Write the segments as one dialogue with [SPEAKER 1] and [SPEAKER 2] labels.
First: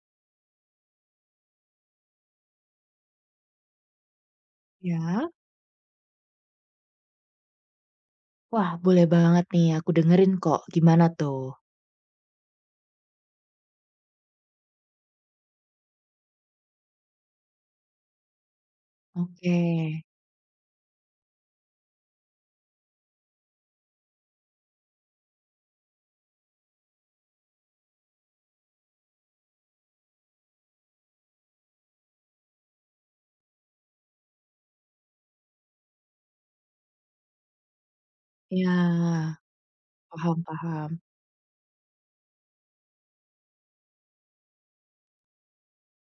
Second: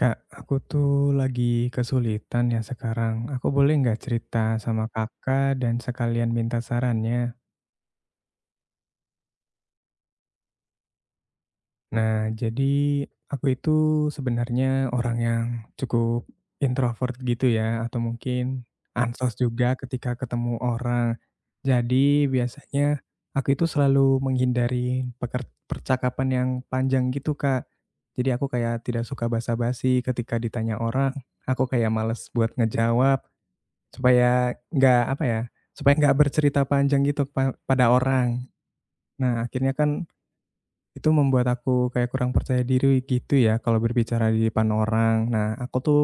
[SPEAKER 1] Kak, aku tuh lagi kesulitan ya sekarang. Aku boleh nggak cerita sama
[SPEAKER 2] Ya,
[SPEAKER 1] kakak dan sekalian minta sarannya?
[SPEAKER 2] wah, boleh banget nih, aku dengerin kok. Gimana tuh?
[SPEAKER 1] Nah, jadi aku itu sebenarnya orang yang cukup introvert gitu ya, atau mungkin ansos
[SPEAKER 2] Oke.
[SPEAKER 1] juga ketika ketemu orang. Jadi biasanya aku itu selalu menghindari percakapan yang panjang gitu, Kak. Jadi aku kayak tidak suka basa-basi ketika ditanya orang. Aku kayak males buat ngejawab. Supaya nggak, apa ya, supaya nggak bercerita panjang gitu pada orang.
[SPEAKER 2] Ya.
[SPEAKER 1] Nah, akhirnya kan
[SPEAKER 2] Paham paham.
[SPEAKER 1] itu membuat aku kayak kurang percaya diri gitu ya kalau berbicara di depan orang. Nah, aku tuh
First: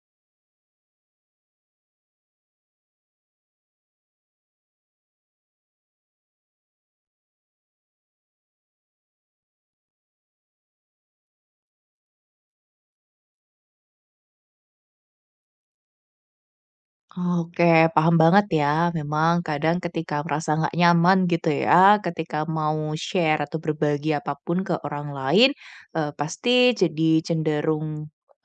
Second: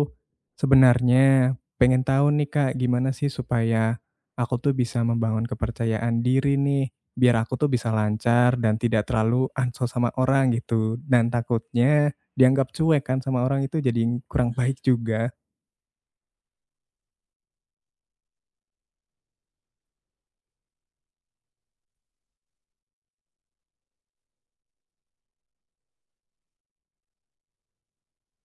[SPEAKER 1] sebenarnya pengen tahu nih, Kak, gimana sih supaya aku tuh bisa membangun kepercayaan diri nih, biar aku tuh bisa lancar dan tidak terlalu ansos sama orang gitu. Dan takutnya dianggap cuek kan sama orang itu jadi kurang baik juga.
[SPEAKER 2] Oke, paham banget ya. Memang kadang ketika merasa nggak nyaman gitu ya, ketika mau share atau berbagi apapun ke orang lain, pasti jadi cenderung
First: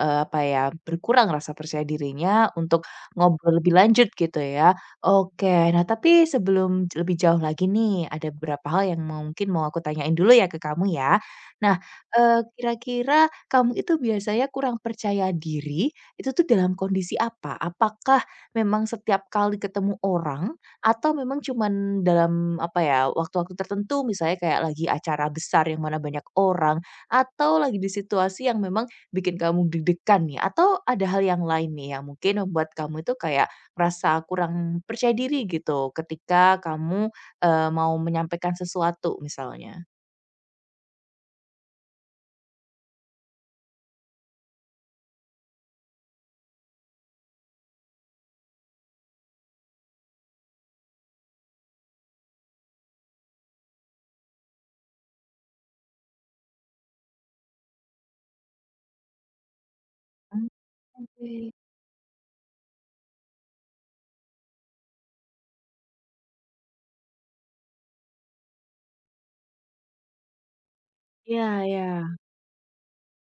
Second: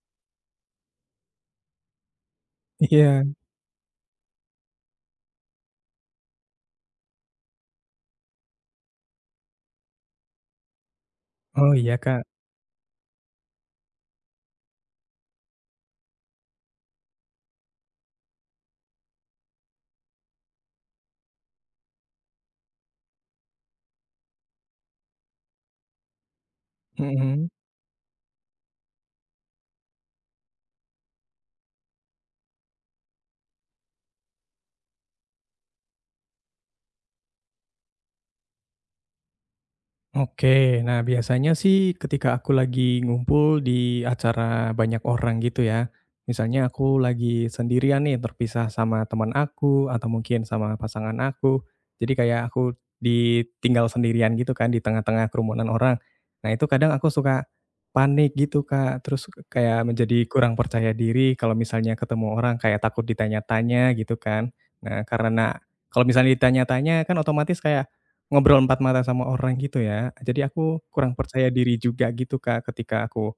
[SPEAKER 2] apa ya, berkurang rasa percaya dirinya untuk
[SPEAKER 1] Iya.
[SPEAKER 2] ngobrol lebih lanjut gitu ya. Oke, nah tapi sebelum lebih jauh lagi nih, ada beberapa hal yang mungkin mau aku tanyain dulu ya ke kamu ya.
[SPEAKER 1] Oh,
[SPEAKER 2] Nah,
[SPEAKER 1] iya, Kak.
[SPEAKER 2] kira-kira kamu itu biasanya kurang percaya diri itu tuh dalam kondisi apa? Apakah memang setiap kali ketemu orang atau memang cuman dalam apa ya, waktu-waktu tertentu misalnya kayak lagi acara besar yang mana banyak orang,
[SPEAKER 1] Mhm.
[SPEAKER 2] atau lagi di situasi yang memang bikin kamu deg-degan nih? Atau ada hal yang lain nih yang mungkin membuat kamu itu kayak merasa kurang percaya diri gitu ketika kamu, mau menyampaikan sesuatu misalnya?
[SPEAKER 1] Oke, nah biasanya sih ketika aku lagi ngumpul di acara banyak orang gitu ya. Misalnya aku lagi sendirian nih, terpisah sama teman aku atau mungkin sama pasangan aku. Jadi kayak aku ditinggal sendirian gitu kan di tengah-tengah kerumunan orang. Nah, itu kadang aku suka panik gitu, Kak. Terus kayak menjadi
[SPEAKER 2] Mmm,
[SPEAKER 1] kurang percaya diri
[SPEAKER 2] oke.
[SPEAKER 1] kalau misalnya ketemu orang kayak takut ditanya-tanya gitu kan. Nah, karena kalau misalnya ditanya-tanya kan otomatis kayak ngobrol empat mata sama orang gitu ya. Jadi aku kurang
[SPEAKER 2] Iya
[SPEAKER 1] percaya diri
[SPEAKER 2] iya.
[SPEAKER 1] juga gitu, Kak, ketika aku,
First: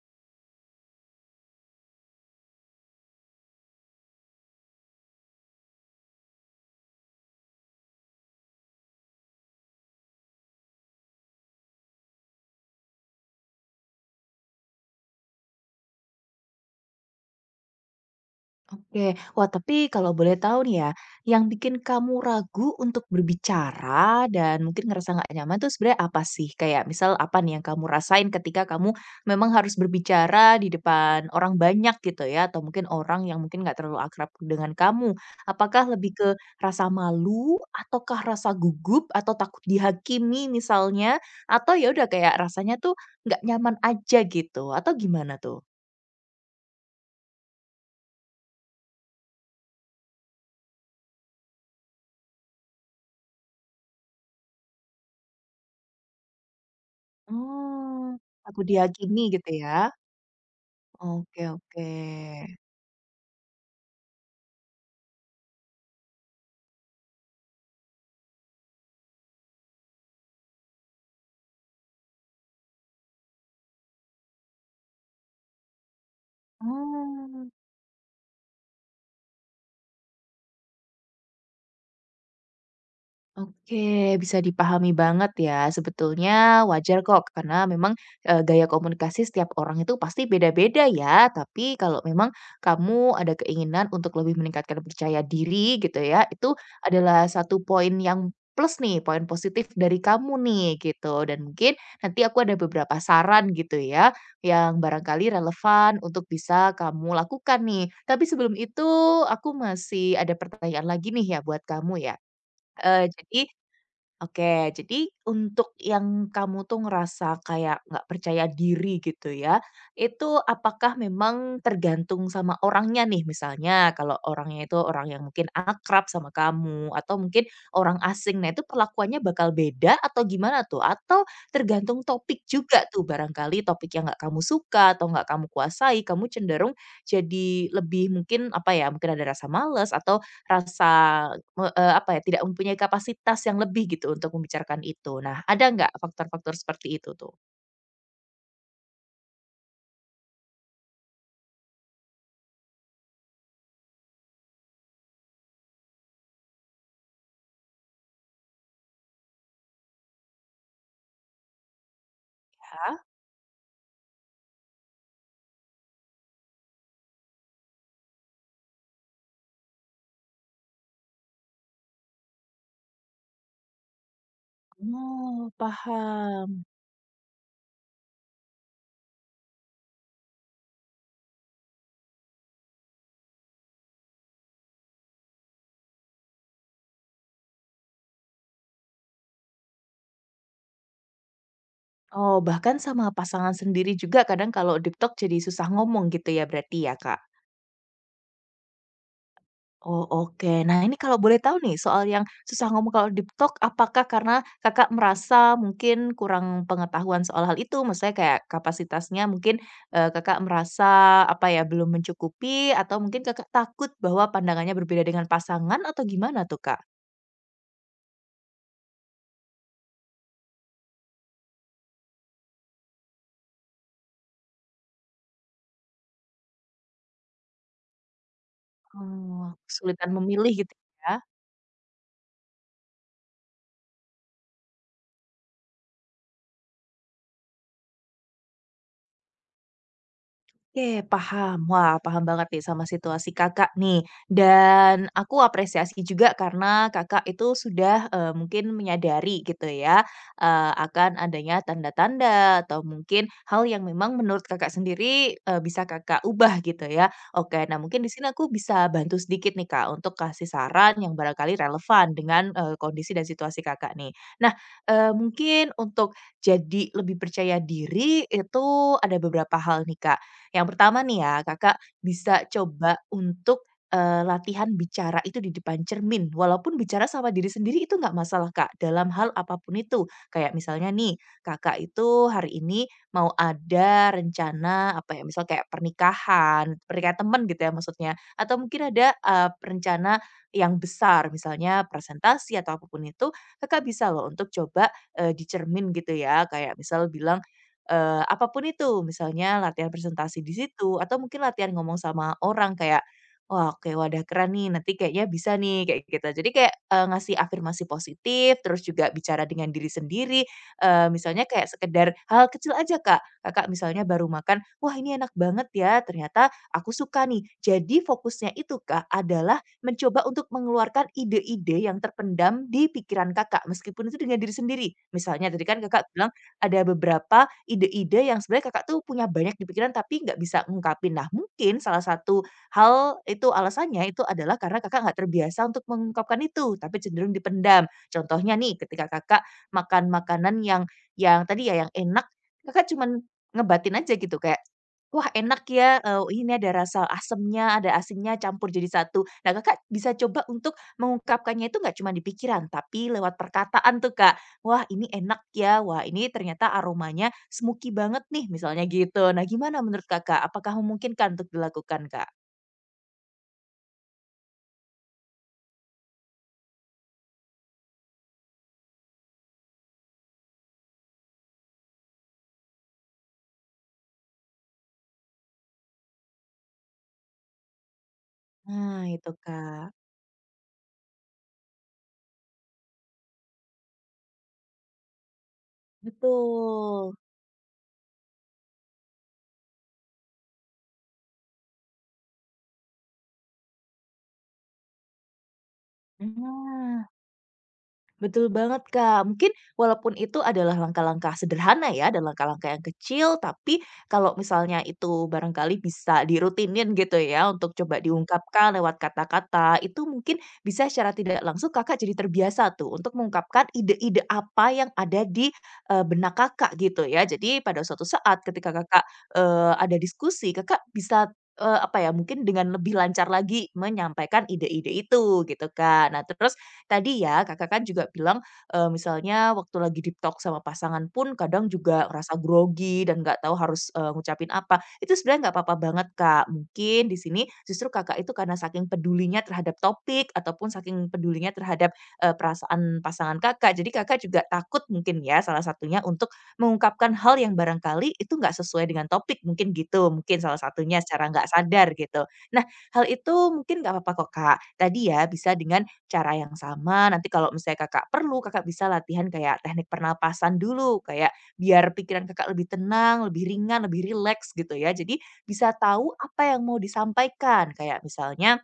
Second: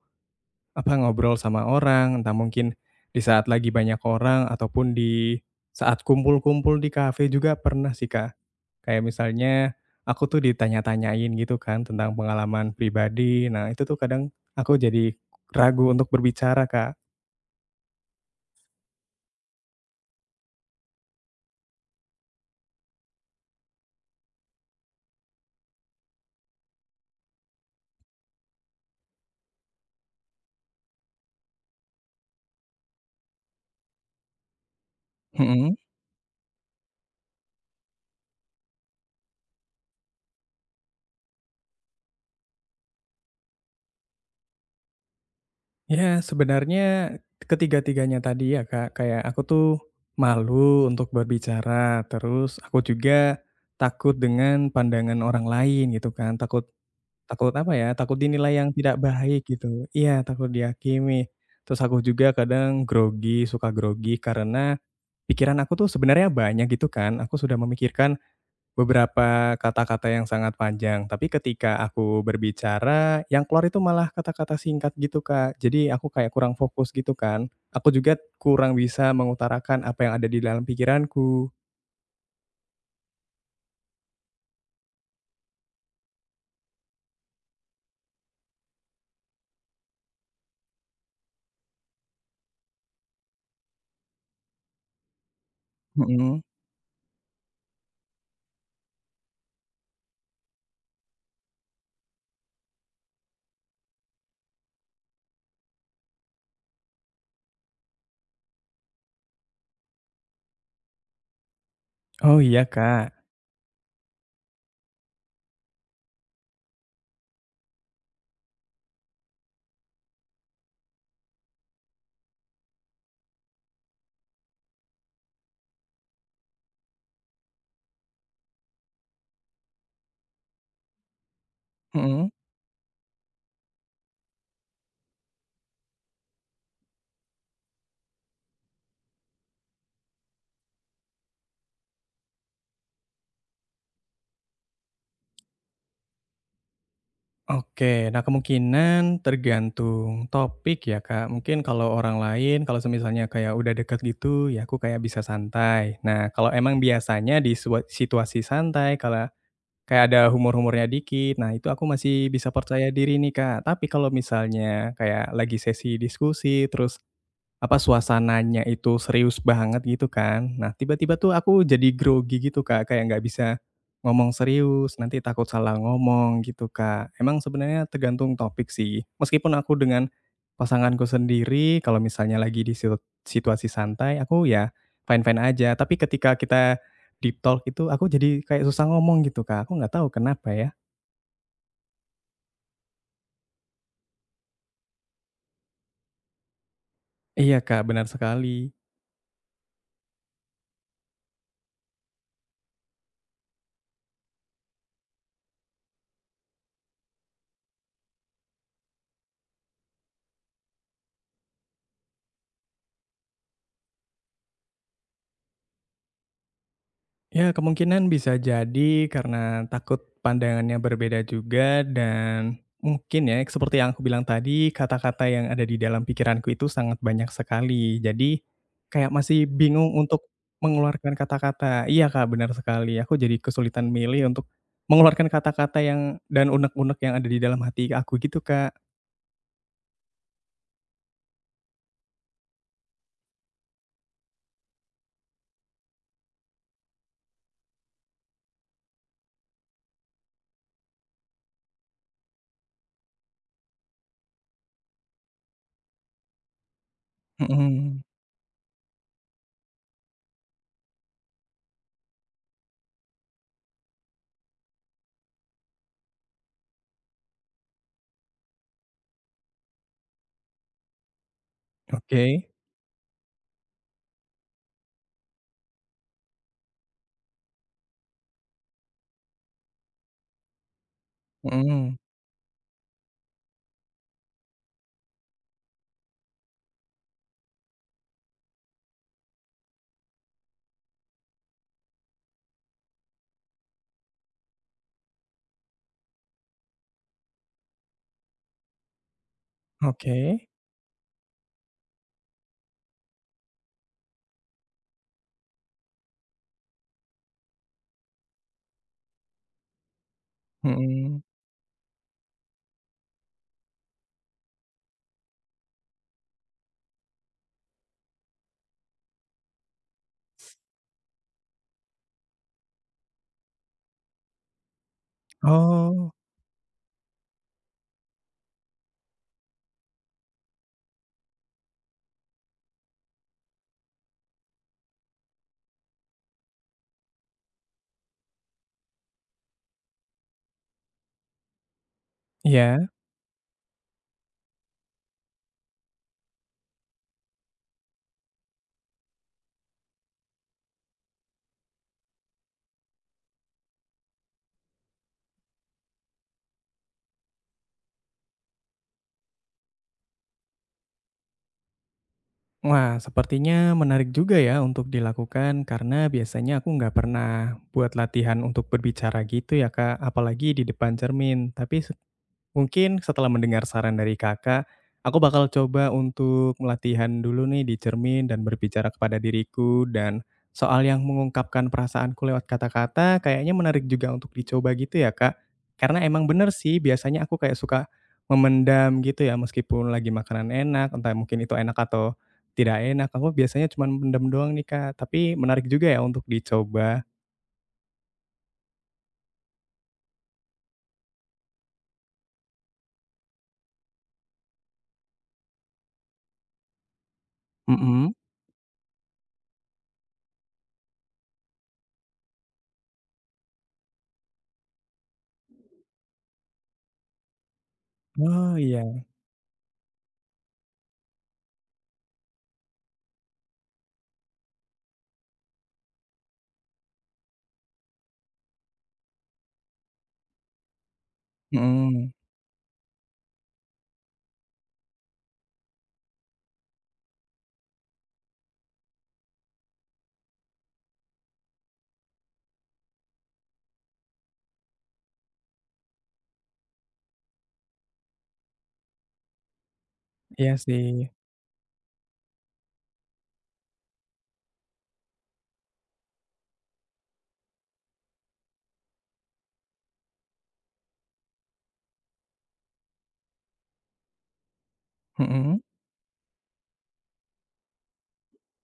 [SPEAKER 1] apa, ngobrol sama orang, entah mungkin di saat lagi banyak orang ataupun di saat kumpul-kumpul di kafe juga pernah sih, Kak. Kayak misalnya aku tuh ditanya-tanyain gitu kan tentang pengalaman pribadi. Nah, itu tuh kadang aku jadi ragu untuk berbicara, Kak.
[SPEAKER 2] Oke. Wah, tapi kalau boleh tahu nih ya, yang bikin kamu ragu untuk berbicara dan mungkin ngerasa nggak nyaman tuh sebenarnya apa sih? Kayak misal apa nih yang kamu rasain ketika kamu memang harus berbicara di depan orang banyak gitu ya, atau mungkin orang yang mungkin nggak terlalu akrab dengan kamu.
[SPEAKER 1] Mhm.
[SPEAKER 2] Apakah lebih ke rasa malu, ataukah rasa gugup, atau takut dihakimi misalnya, atau ya udah kayak rasanya tuh nggak nyaman aja gitu, atau gimana tuh?
[SPEAKER 1] Ya, sebenarnya ketiga-tiganya tadi ya, Kak. Kayak aku tuh malu untuk berbicara, terus aku juga takut dengan pandangan orang lain gitu kan. Takut takut apa ya,
[SPEAKER 2] Oh,
[SPEAKER 1] takut
[SPEAKER 2] aku
[SPEAKER 1] dinilai yang tidak
[SPEAKER 2] dihakimi
[SPEAKER 1] baik
[SPEAKER 2] gitu ya?
[SPEAKER 1] gitu. Iya, takut dihakimi.
[SPEAKER 2] Oke,
[SPEAKER 1] Terus
[SPEAKER 2] oke.
[SPEAKER 1] aku juga kadang grogi, suka grogi karena pikiran aku tuh sebenarnya banyak gitu kan. Aku sudah memikirkan Beberapa kata-kata yang sangat panjang, tapi ketika aku berbicara, yang keluar itu malah kata-kata singkat gitu, Kak. Jadi aku kayak kurang fokus gitu
[SPEAKER 2] Oh.
[SPEAKER 1] kan. Aku juga kurang bisa mengutarakan apa yang ada di dalam pikiranku.
[SPEAKER 2] Oke, bisa dipahami banget ya. Sebetulnya wajar kok karena memang, gaya komunikasi setiap orang itu pasti beda-beda ya. Tapi kalau memang kamu ada keinginan untuk lebih meningkatkan percaya diri gitu ya,
[SPEAKER 1] Mhm.
[SPEAKER 2] itu adalah satu poin yang plus nih, poin positif dari kamu nih gitu. Dan mungkin nanti aku ada beberapa saran gitu ya, yang barangkali relevan untuk bisa kamu lakukan nih. Tapi sebelum itu aku masih ada pertanyaan lagi nih ya buat kamu ya.
[SPEAKER 1] Oh iya,
[SPEAKER 2] Eee,
[SPEAKER 1] Kak.
[SPEAKER 2] jadi Oke, jadi untuk yang kamu tuh ngerasa kayak nggak percaya diri gitu ya, itu apakah memang tergantung sama orangnya nih misalnya kalau orangnya itu orang yang mungkin akrab sama kamu atau mungkin orang asing, nah itu perlakuannya bakal beda atau gimana tuh? Atau tergantung
[SPEAKER 1] Mhm.
[SPEAKER 2] topik juga tuh barangkali topik yang nggak kamu suka atau nggak kamu kuasai, kamu cenderung jadi lebih mungkin apa ya, mungkin ada rasa males atau rasa apa ya, tidak mempunyai kapasitas yang lebih gitu untuk membicarakan itu. Nah, ada nggak faktor-faktor seperti itu tuh?
[SPEAKER 1] Oke, nah kemungkinan tergantung topik ya, Kak. Mungkin kalau orang lain, kalau misalnya kayak udah deket gitu, ya aku kayak bisa santai. Nah, kalau emang biasanya di situasi santai, kalau kayak ada humor-humornya dikit. Nah, itu aku masih bisa percaya
[SPEAKER 2] Ah.
[SPEAKER 1] diri nih, Kak. Tapi kalau misalnya kayak lagi sesi diskusi, terus apa, suasananya itu serius banget gitu kan. Nah, tiba-tiba tuh aku jadi grogi gitu, Kak, kayak nggak bisa ngomong serius, nanti takut
[SPEAKER 2] Oh,
[SPEAKER 1] salah ngomong
[SPEAKER 2] paham.
[SPEAKER 1] gitu, Kak. Emang sebenarnya tergantung topik sih. Meskipun aku dengan pasanganku sendiri kalau misalnya lagi di situasi santai, aku ya fine-fine aja, tapi ketika kita deep talk itu aku jadi kayak susah ngomong gitu, Kak, aku nggak tahu kenapa ya.
[SPEAKER 2] Oh, bahkan sama pasangan sendiri juga kadang kalau deep talk jadi susah ngomong gitu ya berarti ya, Kak?
[SPEAKER 1] Iya, Kak, benar sekali.
[SPEAKER 2] Oh, oke. Nah, ini kalau boleh tahu nih, soal yang susah ngomong kalau deep talk, apakah karena Kakak merasa mungkin kurang pengetahuan soal hal itu? Maksudnya kayak kapasitasnya mungkin, Kakak merasa, apa ya, belum mencukupi atau mungkin Kakak takut bahwa pandangannya berbeda dengan pasangan atau gimana tuh, Kak?
[SPEAKER 1] Ya, kemungkinan bisa jadi karena takut pandangannya berbeda juga dan mungkin ya seperti yang aku bilang tadi, kata-kata yang ada di dalam pikiranku itu sangat banyak sekali. Jadi kayak masih
[SPEAKER 2] Oh,
[SPEAKER 1] bingung
[SPEAKER 2] kesulitan
[SPEAKER 1] untuk
[SPEAKER 2] memilih gitu
[SPEAKER 1] mengeluarkan
[SPEAKER 2] ya?
[SPEAKER 1] kata-kata. Iya, Kak, benar sekali. Aku jadi kesulitan milih untuk mengeluarkan kata-kata yang dan unek-unek yang ada di dalam hati aku gitu, Kak.
[SPEAKER 2] Oke, paham. Wah, paham banget nih sama situasi Kakak nih. Dan aku apresiasi juga karena Kakak itu sudah, mungkin menyadari gitu ya, akan adanya tanda-tanda atau mungkin hal yang memang menurut Kakak sendiri, bisa Kakak ubah gitu ya. Oke, nah
[SPEAKER 1] Mhm.
[SPEAKER 2] mungkin di sini aku bisa bantu sedikit nih, Kak, untuk kasih saran yang barangkali relevan dengan, kondisi dan situasi Kakak nih. Nah, mungkin untuk jadi lebih percaya diri itu ada beberapa hal nih, Kak. Yang pertama nih ya, Kakak bisa
[SPEAKER 1] Oke.
[SPEAKER 2] coba untuk, latihan bicara itu di depan cermin, walaupun bicara sama diri sendiri itu nggak masalah, Kak, dalam hal apapun itu. Kayak misalnya nih, Kakak
[SPEAKER 1] Mhm.
[SPEAKER 2] itu hari ini mau ada rencana, apa ya, misal kayak pernikahan, pernikahan temen gitu ya maksudnya, atau mungkin ada, rencana yang besar, misalnya presentasi atau apapun itu, Kakak bisa loh untuk coba, di cermin gitu ya, kayak misal bilang, apa itu, misalnya latihan
[SPEAKER 1] Oke.
[SPEAKER 2] presentasi di situ atau mungkin latihan ngomong sama orang kayak, "Wah, oke, wadah keren nih, nanti kayaknya bisa nih," kayak gitu. Jadi kayak, ngasih afirmasi positif, terus juga bicara dengan diri sendiri,
[SPEAKER 1] Mhm.
[SPEAKER 2] misalnya kayak sekedar hal kecil aja, Kak. Kakak misalnya baru makan, "Wah, ini enak banget ya, ternyata aku suka nih." Jadi fokusnya itu, Kak, adalah mencoba untuk mengeluarkan ide-ide yang terpendam di pikiran Kakak, meskipun itu dengan diri sendiri. Misalnya tadi kan Kakak
[SPEAKER 1] Oh,
[SPEAKER 2] bilang ada beberapa ide-ide yang sebenarnya Kakak tuh punya banyak di pikiran tapi nggak bisa ngungkapin. Nah, mungkin salah satu hal itu alasannya itu adalah karena Kakak nggak terbiasa untuk mengungkapkan itu, tapi cenderung dipendam. Contohnya nih, ketika Kakak makan makanan yang tadi ya, yang enak,
[SPEAKER 1] iya.
[SPEAKER 2] Kakak cuman ngebatin aja gitu kayak, "Wah enak ya, ini ada rasa asemnya, ada asinnya campur jadi satu." Nah, Kakak bisa coba untuk mengungkapkannya itu nggak cuma di pikiran, tapi lewat perkataan tuh, Kak. "Wah ini enak ya, wah ini ternyata aromanya smoky banget nih," misalnya gitu. Nah, gimana menurut Kakak, apakah memungkinkan untuk dilakukan, Kak?
[SPEAKER 1] Wah, sepertinya menarik juga ya untuk dilakukan karena biasanya aku nggak pernah buat latihan untuk berbicara gitu ya Kak, apalagi di depan cermin. Mungkin setelah mendengar saran dari Kakak, aku bakal coba untuk latihan dulu nih di cermin dan berbicara
[SPEAKER 2] Nah
[SPEAKER 1] kepada
[SPEAKER 2] itu,
[SPEAKER 1] diriku
[SPEAKER 2] Kak.
[SPEAKER 1] dan soal yang mengungkapkan perasaanku lewat kata-kata kayaknya menarik juga untuk dicoba gitu ya, Kak. Karena emang bener sih
[SPEAKER 2] Betul.
[SPEAKER 1] biasanya aku kayak suka memendam gitu ya meskipun lagi makanan enak, entah mungkin itu enak atau tidak enak, aku biasanya cuma mendem doang nih, Kak. Tapi menarik juga ya untuk dicoba.
[SPEAKER 2] Nah. Betul banget, Kak. Mungkin walaupun itu adalah langkah-langkah sederhana ya dan langkah-langkah yang kecil, tapi kalau misalnya itu barangkali bisa dirutinin gitu ya untuk coba
[SPEAKER 1] Mhm.
[SPEAKER 2] diungkapkan lewat kata-kata, itu mungkin bisa secara tidak langsung Kakak jadi terbiasa tuh untuk mengungkapkan ide-ide apa yang ada di, benak Kakak gitu ya. Jadi pada suatu saat
[SPEAKER 1] Oh,
[SPEAKER 2] ketika Kakak,
[SPEAKER 1] iya.
[SPEAKER 2] ada diskusi, Kakak bisa, apa ya, mungkin dengan lebih lancar lagi menyampaikan ide-ide itu gitu, kan. Nah, terus tadi ya Kakak kan juga bilang, misalnya waktu lagi deep talk sama pasangan pun kadang juga
[SPEAKER 1] Mhm.
[SPEAKER 2] rasa grogi dan nggak tahu harus, ngucapin apa. Itu sebenarnya nggak apa-apa banget, Kak. Mungkin di sini justru Kakak itu karena saking pedulinya terhadap topik ataupun saking pedulinya terhadap, perasaan pasangan Kakak, jadi Kakak juga takut mungkin ya salah satunya untuk mengungkapkan hal yang barangkali itu nggak sesuai dengan topik mungkin gitu, mungkin
[SPEAKER 1] Iya
[SPEAKER 2] salah satunya
[SPEAKER 1] sih.
[SPEAKER 2] secara nggak sadar gitu. Nah, hal itu mungkin nggak apa-apa kok, Kak. Tadi ya bisa dengan cara yang sama. Nanti kalau misalnya Kakak perlu, Kakak bisa latihan kayak teknik pernapasan dulu, kayak biar pikiran Kakak lebih tenang, lebih ringan, lebih rileks gitu ya. Jadi
[SPEAKER 1] Mhm,
[SPEAKER 2] bisa tahu apa yang mau disampaikan, kayak misalnya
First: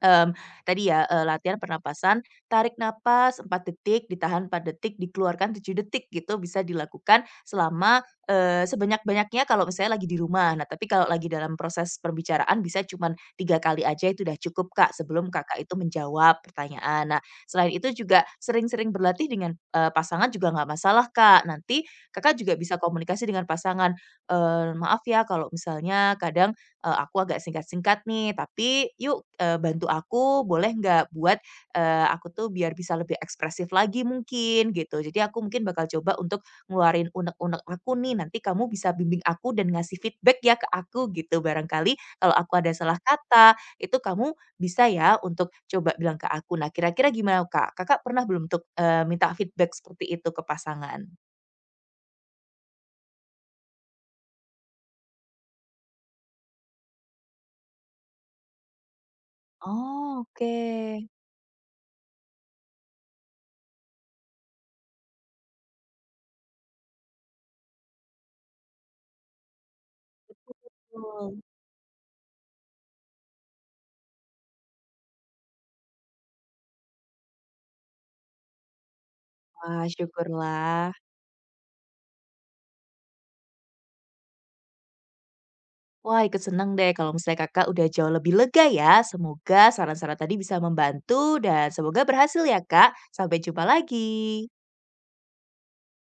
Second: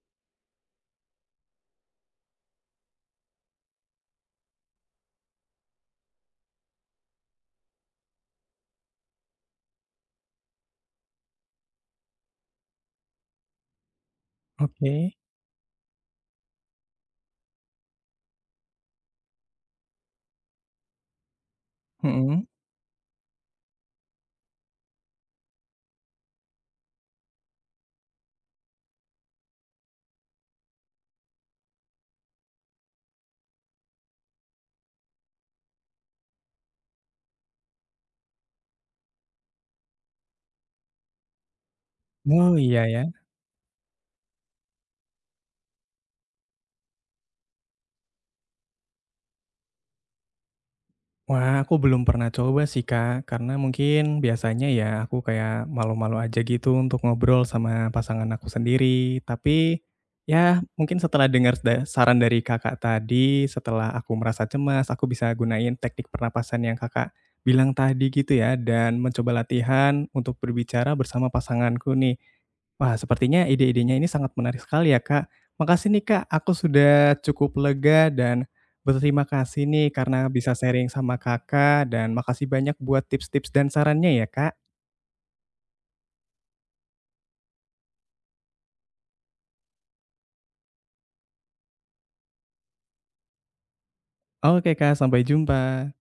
[SPEAKER 2] Mmm, tadi ya, latihan pernapasan, tarik napas 4 detik, ditahan 4 detik, dikeluarkan 7 detik gitu, bisa dilakukan selama, sebanyak-banyaknya kalau misalnya lagi di rumah. Nah, tapi kalau lagi dalam proses perbicaraan bisa cuman 3 kali aja itu udah cukup, Kak,
[SPEAKER 1] oke.
[SPEAKER 2] sebelum Kakak itu menjawab pertanyaan. Nah, selain itu juga sering-sering berlatih dengan, pasangan juga nggak masalah, Kak. Nanti Kakak
[SPEAKER 1] Mhm.
[SPEAKER 2] juga bisa komunikasi dengan pasangan, "Maaf ya kalau misalnya kadang "Aku agak singkat-singkat nih, tapi yuk, bantu aku boleh nggak buat, aku tuh biar bisa lebih ekspresif lagi mungkin," gitu. Jadi aku mungkin bakal coba untuk ngeluarin unek-unek aku nih, nanti kamu bisa bimbing aku dan ngasih feedback ya ke aku gitu. Barangkali kalau aku
[SPEAKER 1] Oh,
[SPEAKER 2] ada
[SPEAKER 1] iya
[SPEAKER 2] salah
[SPEAKER 1] ya.
[SPEAKER 2] kata, itu kamu bisa ya untuk coba bilang ke aku. Nah, kira-kira gimana, Kak? Kakak pernah belum untuk, minta feedback seperti itu ke pasangan?
[SPEAKER 1] Wah, aku belum pernah coba sih, Kak, karena mungkin biasanya ya aku kayak malu-malu aja gitu untuk ngobrol sama pasangan aku sendiri. Tapi,
[SPEAKER 2] Oh,
[SPEAKER 1] ya mungkin
[SPEAKER 2] oke.
[SPEAKER 1] setelah dengar saran dari Kakak tadi, setelah aku merasa cemas, aku bisa gunain teknik pernapasan yang Kakak bilang tadi gitu ya, dan mencoba latihan untuk berbicara bersama
[SPEAKER 2] Betul.
[SPEAKER 1] pasanganku nih. Wah, sepertinya ide-idenya ini sangat menarik sekali ya, Kak. Makasih nih, Kak, aku sudah cukup lega dan berterima kasih
[SPEAKER 2] Wah,
[SPEAKER 1] nih karena bisa sharing
[SPEAKER 2] syukurlah.
[SPEAKER 1] sama Kakak dan makasih banyak buat tips-tips dan sarannya ya, Kak.
[SPEAKER 2] Wah, ikut senang deh kalau misalnya Kakak udah jauh lebih lega ya. Semoga saran-saran tadi bisa membantu dan semoga berhasil ya, Kak. Sampai jumpa lagi.
[SPEAKER 1] Oke, Kak, sampai jumpa.